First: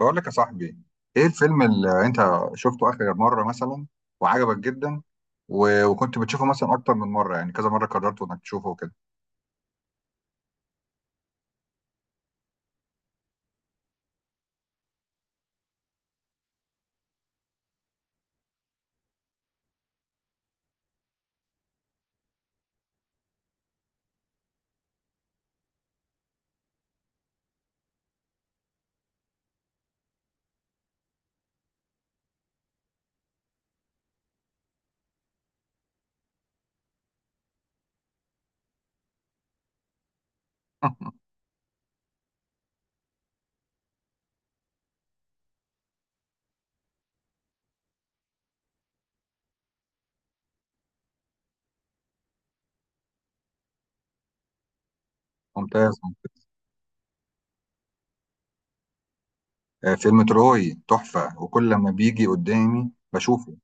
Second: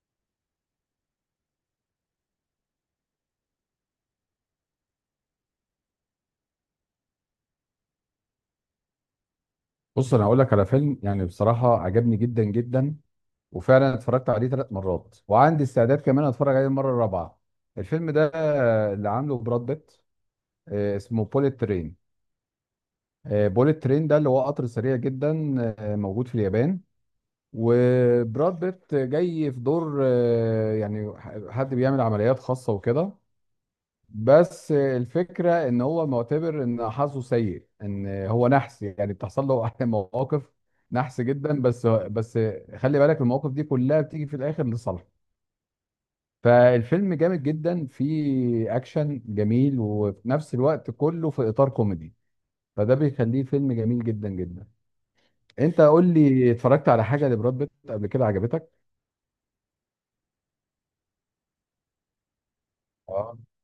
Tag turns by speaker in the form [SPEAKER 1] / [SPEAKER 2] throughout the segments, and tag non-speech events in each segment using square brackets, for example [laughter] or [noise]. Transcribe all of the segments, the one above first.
[SPEAKER 1] بقول لك يا صاحبي، ايه الفيلم اللي انت شفته اخر مرة مثلا وعجبك جدا، وكنت بتشوفه مثلا اكتر من مرة، يعني كذا مرة قررت انك تشوفه كده.
[SPEAKER 2] بص، انا هقول لك على فيلم يعني بصراحه عجبني جدا جدا. وفعلا اتفرجت عليه 3 مرات وعندي استعداد كمان اتفرج عليه المره الرابعه. الفيلم ده اللي عامله براد بيت، اسمه بوليت ترين. بوليت ترين ده اللي هو قطر سريع جدا، موجود في اليابان. وبراد بيت جاي في دور، يعني حد بيعمل عمليات خاصه وكده. بس الفكره ان هو معتبر ان حظه سيء، ان هو نحس، يعني بتحصل له [laughs] مواقف نحس
[SPEAKER 1] [laughs]
[SPEAKER 2] جدا. بس خلي بالك المواقف دي كلها بتيجي في الاخر لصالحه. فالفيلم جامد جدا، فيه اكشن جميل وفي نفس الوقت كله في اطار كوميدي. فده بيخليه فيلم جميل جدا جدا. انت
[SPEAKER 1] ممتاز.
[SPEAKER 2] قول لي، اتفرجت على حاجه لبراد بيت قبل كده عجبتك؟
[SPEAKER 1] فيلم تروي تحفة، وكل لما بيجي قدامي
[SPEAKER 2] اه،
[SPEAKER 1] بشوفه.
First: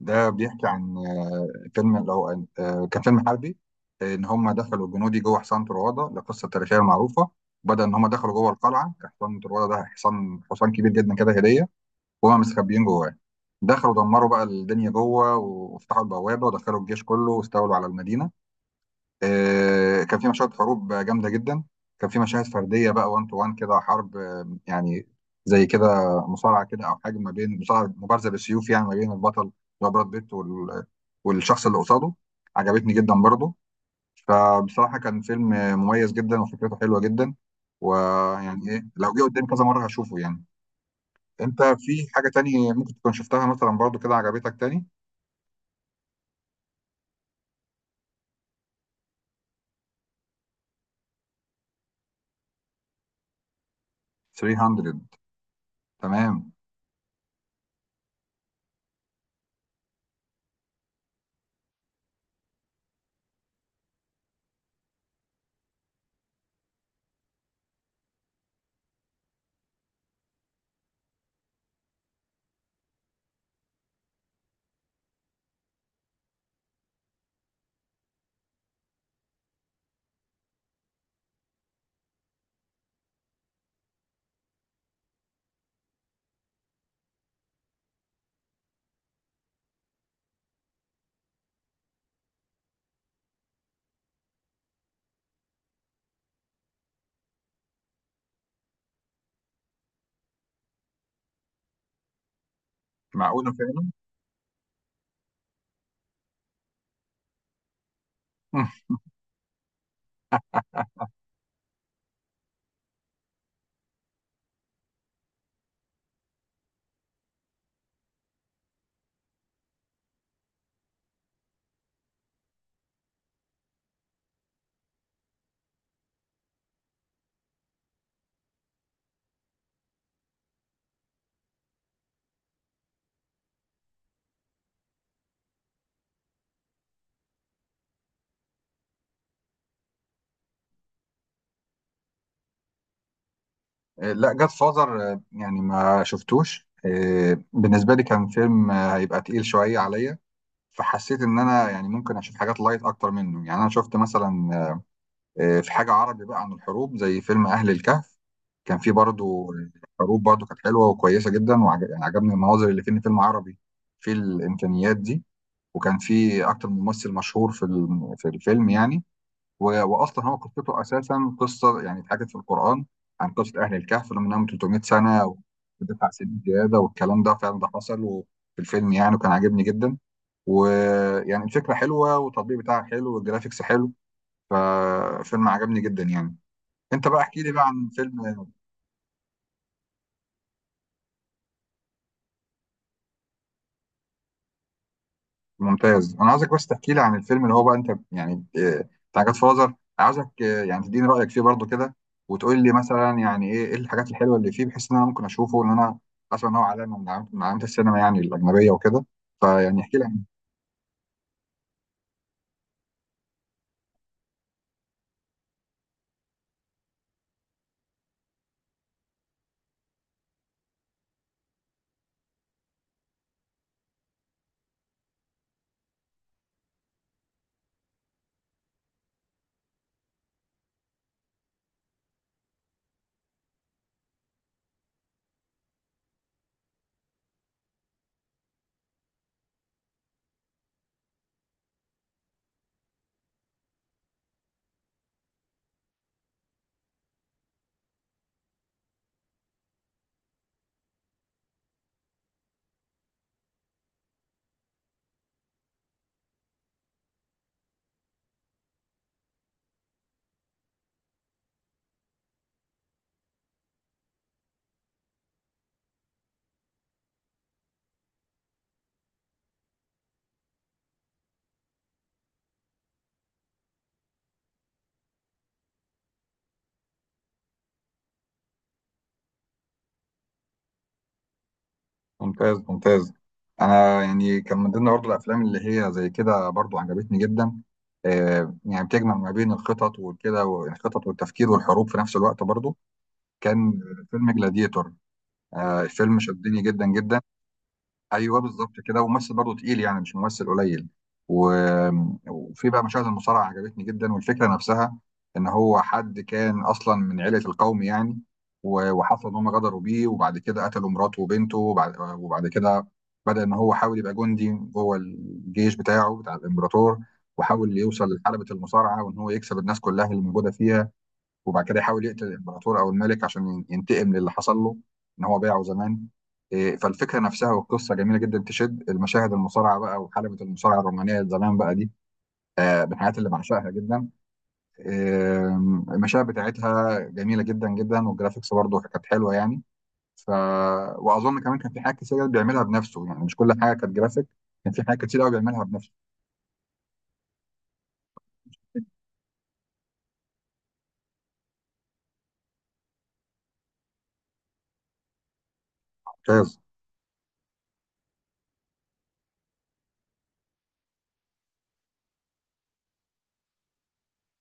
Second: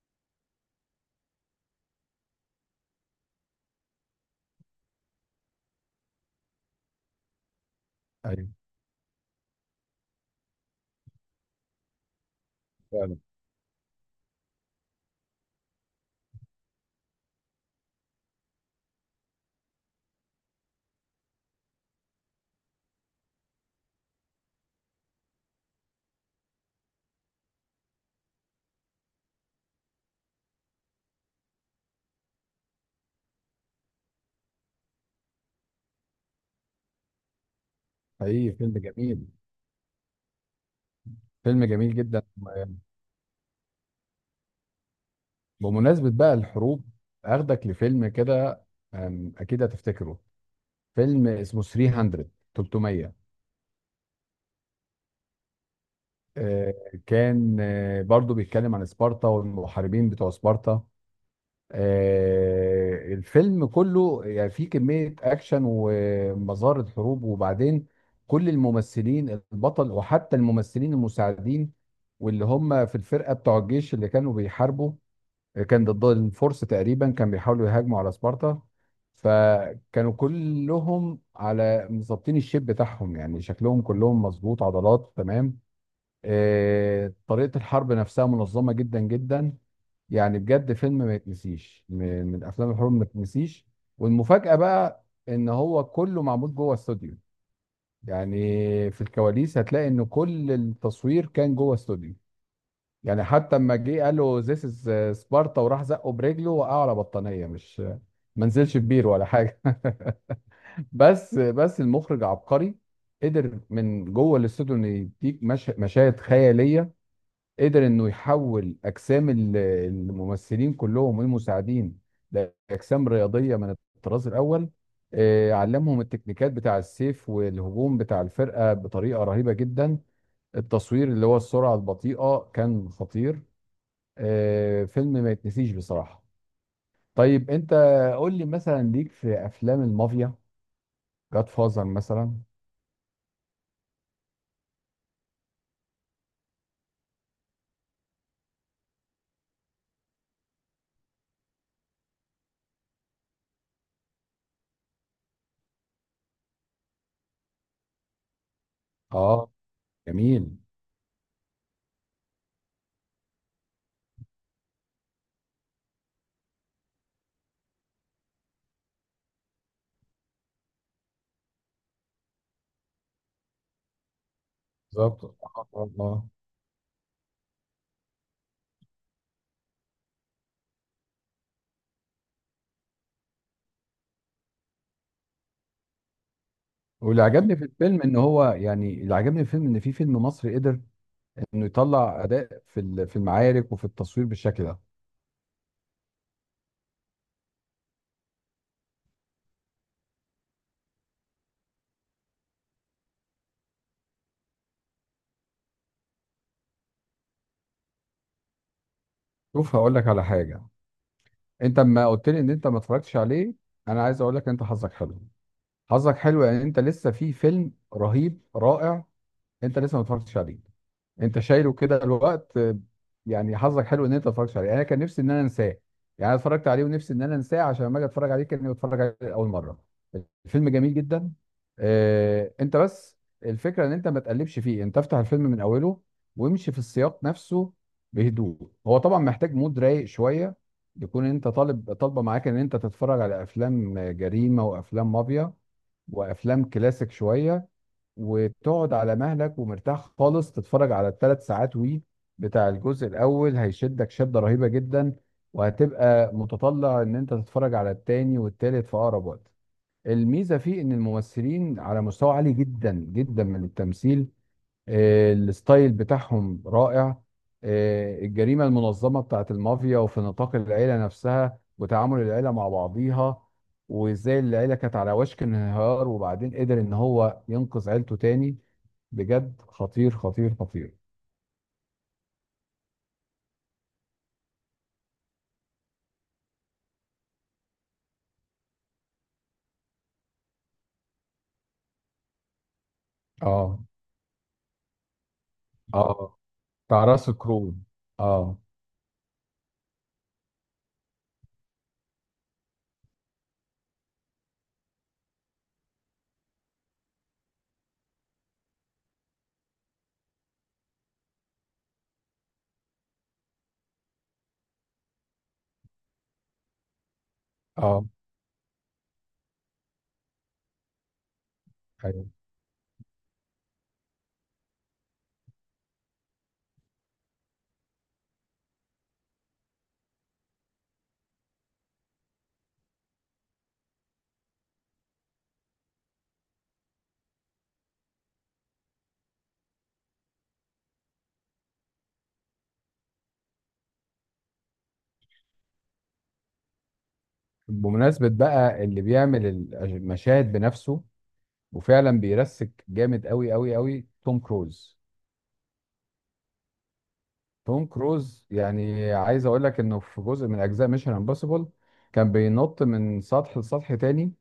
[SPEAKER 1] ده بيحكي عن آه، فيلم لو آه، كان فيلم حربي، ان هم دخلوا الجنودي جوه حصان طروادة، القصة التاريخية المعروفة. بدأ ان هم دخلوا
[SPEAKER 2] ايوه
[SPEAKER 1] جوه القلعة، كان حصان طروادة ده حصان كبير جدا كده هدية. وهم مستخبيين جواه،
[SPEAKER 2] فعلا.
[SPEAKER 1] دخلوا دمروا بقى الدنيا جوه، وفتحوا البوابه، ودخلوا الجيش كله، واستولوا على المدينه. كان في مشاهد حروب جامده جدا. كان في مشاهد فرديه بقى، وان تو وان كده حرب، يعني زي كده، مصارعه كده او حاجه ما بين مصارعه، مبارزه بالسيوف، يعني ما بين البطل اللي هو براد بيت والشخص اللي قصاده. عجبتني جدا برضه. فبصراحه كان فيلم مميز جدا وفكرته حلوه جدا،
[SPEAKER 2] حقيقي
[SPEAKER 1] ويعني
[SPEAKER 2] فيلم
[SPEAKER 1] ايه، لو جه
[SPEAKER 2] جميل.
[SPEAKER 1] قدامي كذا مره هشوفه يعني. انت
[SPEAKER 2] فيلم جميل
[SPEAKER 1] في
[SPEAKER 2] جدا.
[SPEAKER 1] حاجة تانية ممكن تكون شفتها مثلا برضو كده عجبتك تاني؟
[SPEAKER 2] بمناسبة بقى الحروب، هاخدك لفيلم كده، أكيد هتفتكره. فيلم اسمه 300. 300.
[SPEAKER 1] 300. تمام.
[SPEAKER 2] آه، كان، برضو بيتكلم عن سبارتا والمحاربين بتوع سبارتا. الفيلم كله يعني فيه كمية أكشن ومظاهر حروب. وبعدين كل الممثلين، البطل وحتى الممثلين المساعدين واللي هم في الفرقة بتوع الجيش اللي كانوا بيحاربوا، كان ضد الفرس تقريبا، كان بيحاولوا يهاجموا على سبارتا. فكانوا كلهم على مظبطين الشيب بتاعهم، يعني شكلهم كلهم مظبوط، عضلات تمام. طريقة الحرب نفسها منظمة جدا جدا. يعني بجد فيلم ما يتنسيش، من افلام الحروب ما يتنسيش. والمفاجأة بقى ان هو كله معمول جوه استوديو. يعني في الكواليس هتلاقي ان كل التصوير كان جوه استوديو. يعني
[SPEAKER 1] معقولة
[SPEAKER 2] حتى لما
[SPEAKER 1] فعلا.
[SPEAKER 2] جه قال له ذيس از سبارتا وراح زقه برجله، وقعه على بطانيه، مش ما نزلش في
[SPEAKER 1] [laughs]
[SPEAKER 2] بير ولا حاجه. [laughs] بس المخرج عبقري. قدر من جوه الاستوديو انه يديك مش... مشاهد خياليه. قدر انه يحول اجسام الممثلين كلهم والمساعدين لاجسام رياضيه من الطراز الاول. علمهم التكنيكات بتاع السيف والهجوم بتاع الفرقه بطريقه رهيبه جدا. التصوير اللي هو السرعه البطيئه كان خطير. فيلم ما يتنسيش بصراحة. طيب انت قول لي، مثلا ليك في افلام المافيا، جاد فازر مثلا؟
[SPEAKER 1] لا، جاد فازر يعني ما شفتوش. بالنسبة لي كان فيلم هيبقى تقيل شوية عليا، فحسيت ان انا يعني ممكن اشوف حاجات لايت اكتر منه. يعني انا شفت مثلا في حاجة عربي بقى عن الحروب، زي فيلم اهل الكهف. كان فيه برضو
[SPEAKER 2] اه،
[SPEAKER 1] حروب برضو،
[SPEAKER 2] جميل.
[SPEAKER 1] كانت حلوة وكويسة جدا، وعجبني المناظر اللي في، إن فيلم عربي في الامكانيات دي. وكان في اكتر من ممثل مشهور في في الفيلم يعني. واصلا هو قصته اساسا قصه يعني اتحكت في القران، عن قصه اهل الكهف اللي منهم 300
[SPEAKER 2] بالظبط اه،
[SPEAKER 1] سنه ودفع سنين زياده، والكلام ده فعلا ده حصل وفي الفيلم يعني، وكان عاجبني جدا. ويعني الفكره حلوه والتطبيق بتاعها حلو والجرافيكس حلو، ففيلم عجبني جدا يعني. انت بقى
[SPEAKER 2] واللي
[SPEAKER 1] احكي لي
[SPEAKER 2] عجبني في
[SPEAKER 1] بقى عن
[SPEAKER 2] الفيلم ان
[SPEAKER 1] فيلم.
[SPEAKER 2] هو يعني، اللي عجبني في الفيلم ان في فيلم مصري قدر انه يطلع اداء في في المعارك وفي التصوير بالشكل ده.
[SPEAKER 1] ممتاز انا عايزك بس تحكي لي عن الفيلم اللي هو بقى انت يعني آه، بتاع جاد فازر عايزك آه، يعني تديني رايك فيه برضو كده وتقول لي مثلا يعني ايه إيه الحاجات الحلوه اللي فيه بحيث ان انا ممكن اشوفه ان انا اسمع ان هو علامه من علامات من علامات السينما يعني الاجنبيه وكده
[SPEAKER 2] شوف،
[SPEAKER 1] فيعني
[SPEAKER 2] هقول
[SPEAKER 1] احكي لي
[SPEAKER 2] لك على
[SPEAKER 1] عنه.
[SPEAKER 2] حاجة. انت اما قلت لي ان انت ما اتفرجتش عليه، انا عايز اقول لك انت حظك حلو. حظك حلو يعني انت لسه في فيلم رهيب رائع. انت لسه ما اتفرجتش عليه. انت شايله كده الوقت، يعني حظك حلو ان انت ما اتفرجتش عليه. يعني انا كان نفسي ان انا انساه. يعني انا اتفرجت عليه ونفسي ان انا انساه عشان لما اجي اتفرج عليه كاني بتفرج عليه لاول مره. الفيلم جميل جدا. انت بس الفكره ان انت ما تقلبش فيه. انت افتح الفيلم من اوله وامشي في السياق نفسه بهدوء. هو طبعا محتاج مود رايق شويه، يكون انت طالب طالبه معاك ان انت تتفرج على افلام جريمه وافلام مافيا وافلام كلاسيك شويه، وتقعد على مهلك ومرتاح خالص تتفرج على الـ3 ساعات. وي بتاع الجزء الاول هيشدك شدة رهيبة جدا، وهتبقى متطلع ان انت تتفرج على التاني والتالت في اقرب وقت. الميزة فيه ان الممثلين على مستوى عالي جدا جدا من التمثيل. الستايل بتاعهم رائع. الجريمة المنظمة بتاعت المافيا وفي نطاق العيلة نفسها وتعامل العيلة مع بعضيها، وازاي العيلة كانت على وشك الانهيار وبعدين قدر ان هو ينقذ عيلته تاني. بجد خطير خطير خطير.
[SPEAKER 1] ممتاز ممتاز. انا يعني كان من ضمن برضو الافلام اللي هي زي كده برضو عجبتني جدا، يعني بتجمع ما بين الخطط وكده، والخطط والتفكير والحروب في نفس الوقت برضو، كان
[SPEAKER 2] اه.
[SPEAKER 1] فيلم جلاديتور. الفيلم
[SPEAKER 2] اه،
[SPEAKER 1] شدني جدا
[SPEAKER 2] بتاع
[SPEAKER 1] جدا.
[SPEAKER 2] راس كرول.
[SPEAKER 1] ايوه
[SPEAKER 2] اه.
[SPEAKER 1] بالظبط كده، وممثل برضه تقيل يعني، مش ممثل قليل. و- وفي بقى مشاهد المصارعه عجبتني جدا، والفكره نفسها ان هو حد كان اصلا من عيله القوم يعني. وحصل ان هم غدروا بيه، وبعد كده قتلوا مراته وبنته، وبعد كده بدا ان هو حاول يبقى جندي جوه الجيش بتاعه بتاع الامبراطور، وحاول يوصل
[SPEAKER 2] اه،
[SPEAKER 1] لحلبة المصارعة، وان هو يكسب الناس كلها اللي موجودة فيها، وبعد كده يحاول يقتل
[SPEAKER 2] ايوه.
[SPEAKER 1] الامبراطور او الملك عشان ينتقم للي حصل له ان هو باعه زمان. إيه، فالفكره نفسها والقصه جميله جدا، تشد المشاهد. المصارعه بقى وحلبه المصارعه الرومانيه زمان بقى دي من الحاجات اللي بعشقها جدا. آه، المشاهد بتاعتها جميله جدا جدا، والجرافيكس برضه كانت حلوه يعني. ف واظن كمان كان في حاجات كتير بيعملها بنفسه، يعني مش كل حاجه كانت جرافيك، كان في حاجات كتير قوي بيعملها بنفسه.
[SPEAKER 2] بمناسبة بقى اللي بيعمل المشاهد بنفسه، وفعلا بيرسك جامد قوي قوي قوي، توم كروز.
[SPEAKER 1] ممتاز.
[SPEAKER 2] توم كروز يعني عايز اقول لك انه في جزء من اجزاء ميشن امبوسيبل كان بينط من سطح لسطح تاني،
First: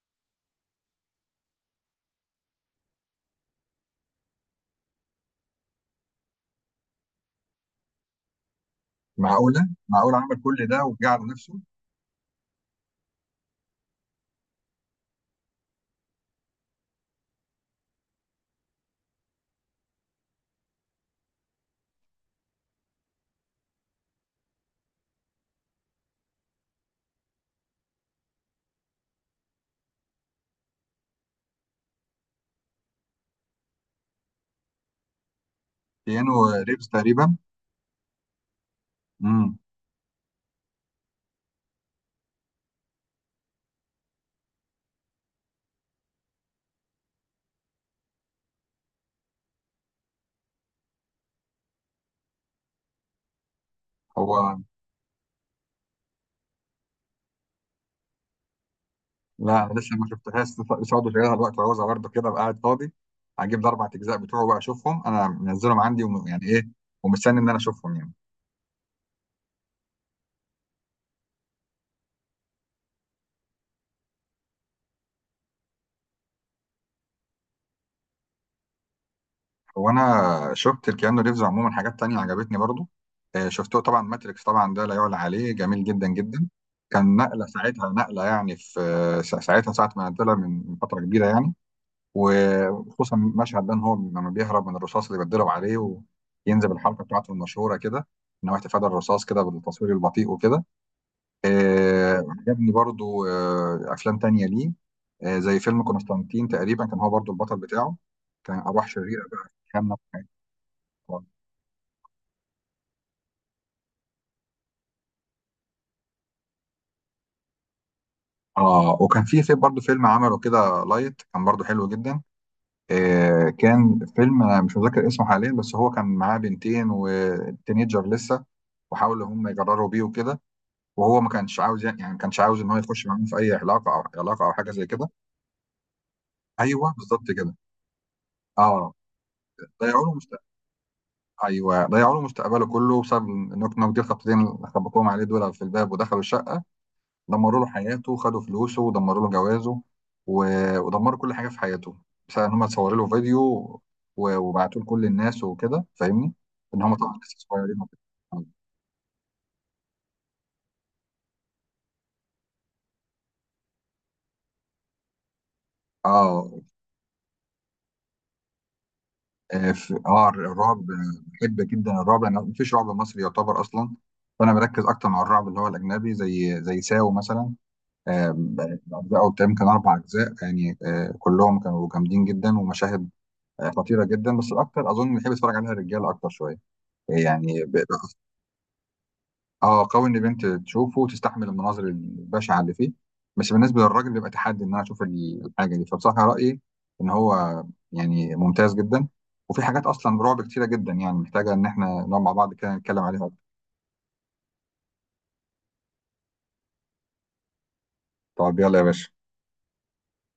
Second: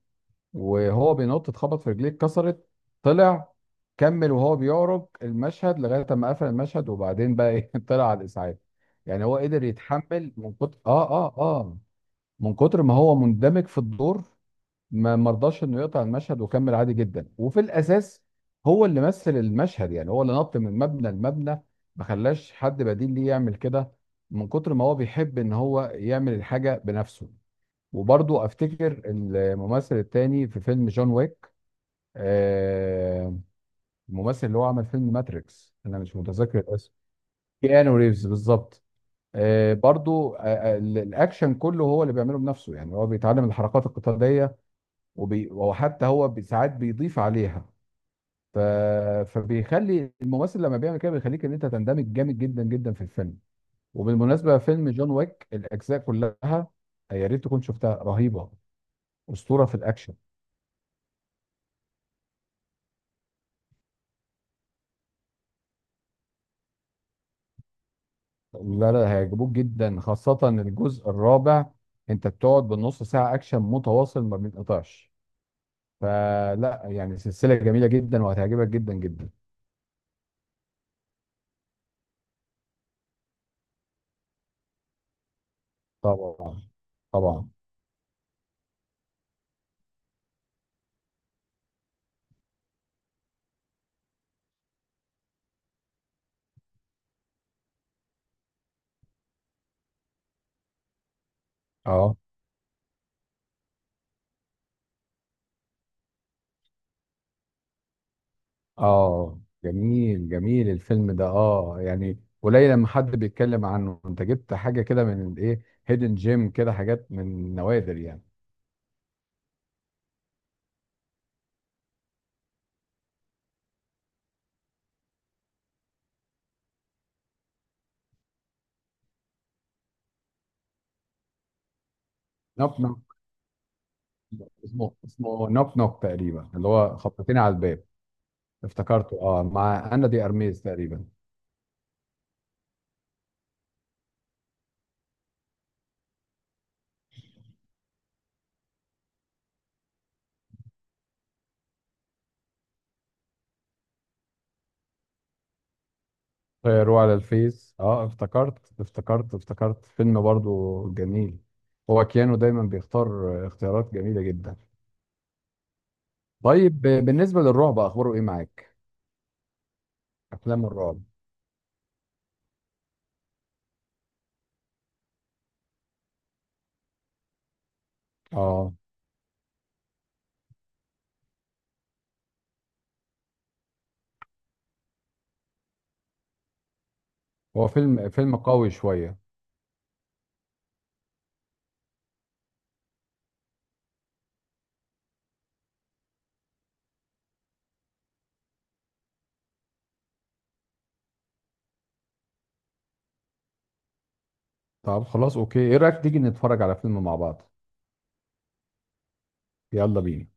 [SPEAKER 2] وهو بينط اتخبط، في رجليه اتكسرت، طلع كمل وهو بيعرج المشهد لغايه ما قفل المشهد، وبعدين بقى ايه، [laughs] طلع على الاسعاف. يعني هو
[SPEAKER 1] معقوله
[SPEAKER 2] قدر
[SPEAKER 1] معقوله،
[SPEAKER 2] يتحمل
[SPEAKER 1] عمل
[SPEAKER 2] من
[SPEAKER 1] كل
[SPEAKER 2] كتر
[SPEAKER 1] ده وجعل نفسه
[SPEAKER 2] من كتر ما هو مندمج في الدور، ما مرضاش انه يقطع المشهد وكمل عادي جدا. وفي الاساس هو اللي مثل المشهد، يعني هو اللي نط من مبنى لمبنى، ما خلاش حد بديل ليه يعمل كده، من كتر ما هو بيحب ان هو يعمل الحاجه بنفسه. وبرضه افتكر الممثل التاني في فيلم جون ويك. آه الممثل اللي هو عمل فيلم ماتريكس، انا مش متذكر
[SPEAKER 1] كأنه ريبس
[SPEAKER 2] الاسم.
[SPEAKER 1] تقريبا.
[SPEAKER 2] كيانو ريفز بالظبط.
[SPEAKER 1] امم.
[SPEAKER 2] آه برضه آه آه، الاكشن كله هو اللي بيعمله بنفسه. يعني هو بيتعلم الحركات القتاليه وحتى هو ساعات بيضيف عليها. ف... فبيخلي الممثل لما بيعمل كده بيخليك ان انت تندمج جامد جدا جدا في الفيلم.
[SPEAKER 1] هو،
[SPEAKER 2] وبالمناسبه فيلم جون ويك الاجزاء كلها، يا ريت تكون شفتها، رهيبه، اسطوره
[SPEAKER 1] لا
[SPEAKER 2] في
[SPEAKER 1] لسه ما
[SPEAKER 2] الاكشن.
[SPEAKER 1] شفتهاش لسه برضه، شغالها دلوقتي وعاوزها برضه كده أبقى قاعد فاضي هجيب الاربع اجزاء بتوعه بقى اشوفهم، انا منزلهم عندي، يعني ايه، ومستني ان انا اشوفهم يعني.
[SPEAKER 2] لا، لا هيعجبوك جدا، خاصه الجزء الرابع. انت بتقعد بالنص ساعه اكشن متواصل ما بينقطعش. فلا يعني سلسله جميله جدا وهتعجبك جدا جدا.
[SPEAKER 1] هو انا شفت الكيانو ريفز عموما حاجات تانية عجبتني برضه. شفته طبعا ماتريكس، طبعا ده لا يعلى عليه جميل جدا جدا.
[SPEAKER 2] طبعا.
[SPEAKER 1] كان نقله
[SPEAKER 2] طبعا.
[SPEAKER 1] ساعتها نقله، يعني في ساعتها، ساعه ما نزلها، من فتره كبيره يعني. وخصوصا مشهد ده، ان هو لما بيهرب من الرصاص اللي بيتضرب عليه، وينزل الحركه بتاعته المشهوره كده، ان هو احتفال الرصاص كده بالتصوير البطيء وكده.
[SPEAKER 2] اه.
[SPEAKER 1] عجبني برضو افلام تانية ليه، زي فيلم قسطنطين تقريبا، كان هو برضو البطل بتاعه، كان ارواح شريره
[SPEAKER 2] اه،
[SPEAKER 1] بقى خامه في
[SPEAKER 2] جميل
[SPEAKER 1] حياته.
[SPEAKER 2] جميل. الفيلم ده اه يعني قليل لما حد بيتكلم عنه. انت جبت حاجه كده من الايه، هيدن جيم كده، حاجات من نوادر يعني.
[SPEAKER 1] اه. وكان في برضو فيلم عمله كده لايت، كان برضو حلو جدا. كان فيلم انا مش متذكر اسمه حاليا، بس هو كان معاه بنتين وتينيجر لسه، وحاولوا هم يجرروا بيه وكده، وهو ما كانش عاوز يعني، ما كانش عاوز ان هو
[SPEAKER 2] نوك نوك.
[SPEAKER 1] يخش معاهم في اي علاقه، او او حاجه زي
[SPEAKER 2] اسمه
[SPEAKER 1] كده.
[SPEAKER 2] اسمه نوك نوك تقريبا، اللي
[SPEAKER 1] ايوه
[SPEAKER 2] هو
[SPEAKER 1] بالظبط
[SPEAKER 2] خبطتين على
[SPEAKER 1] كده.
[SPEAKER 2] الباب.
[SPEAKER 1] اه.
[SPEAKER 2] افتكرته، اه، مع انا
[SPEAKER 1] ضيعوا
[SPEAKER 2] دي
[SPEAKER 1] له.
[SPEAKER 2] ارميز تقريبا.
[SPEAKER 1] ايوه ضيعوا له مستقبله كله بسبب النوك نوك دي، الخبطتين اللي خبطوهم عليه دول في الباب، ودخلوا الشقه، دمروا له حياته، خدوا فلوسه، ودمروا له جوازه، ودمروا كل حاجه في حياته، بسبب ان هم اتصوروا له فيديو وبعتوه لكل الناس وكده، فاهمني، ان هم
[SPEAKER 2] طيروا
[SPEAKER 1] طبعا
[SPEAKER 2] على
[SPEAKER 1] لسه
[SPEAKER 2] الفيس.
[SPEAKER 1] صغيرين وكده.
[SPEAKER 2] اه، افتكرت فيلم برضو جميل. هو كيانو دايما بيختار اختيارات جميله جدا.
[SPEAKER 1] اه.
[SPEAKER 2] طيب بالنسبه للرعب، اخباره ايه معاك؟
[SPEAKER 1] اه
[SPEAKER 2] افلام
[SPEAKER 1] الرعب.
[SPEAKER 2] الرعب؟
[SPEAKER 1] بحب جدا الرعب، لان مفيش رعب مصري يعتبر اصلا، فانا بركز اكتر مع الرعب اللي هو الاجنبي، زي ساو مثلا. آم،
[SPEAKER 2] اه.
[SPEAKER 1] أجزاء قدام كان أربع أجزاء يعني، كلهم كانوا جامدين جدا، ومشاهد خطيرة جدا، بس الأكتر أظن بيحب يتفرج عليها الرجالة أكتر شوية يعني
[SPEAKER 2] هو فيلم فيلم قوي شوية.
[SPEAKER 1] آه قوي، إن بنت تشوفه وتستحمل المناظر البشعة اللي فيه، بس بالنسبة للراجل بيبقى تحدي إن أنا أشوف الحاجة دي. فبصراحة رأيي إن هو يعني ممتاز جدا، وفي حاجات أصلا رعب كتيرة جدا، يعني محتاجة إن إحنا نقعد مع بعض كده نتكلم عليها أكتر.
[SPEAKER 2] طب خلاص، اوكي، ايه رأيك تيجي نتفرج على فيلم مع بعض؟
[SPEAKER 1] طب يلا يا باشا.
[SPEAKER 2] يلا بينا.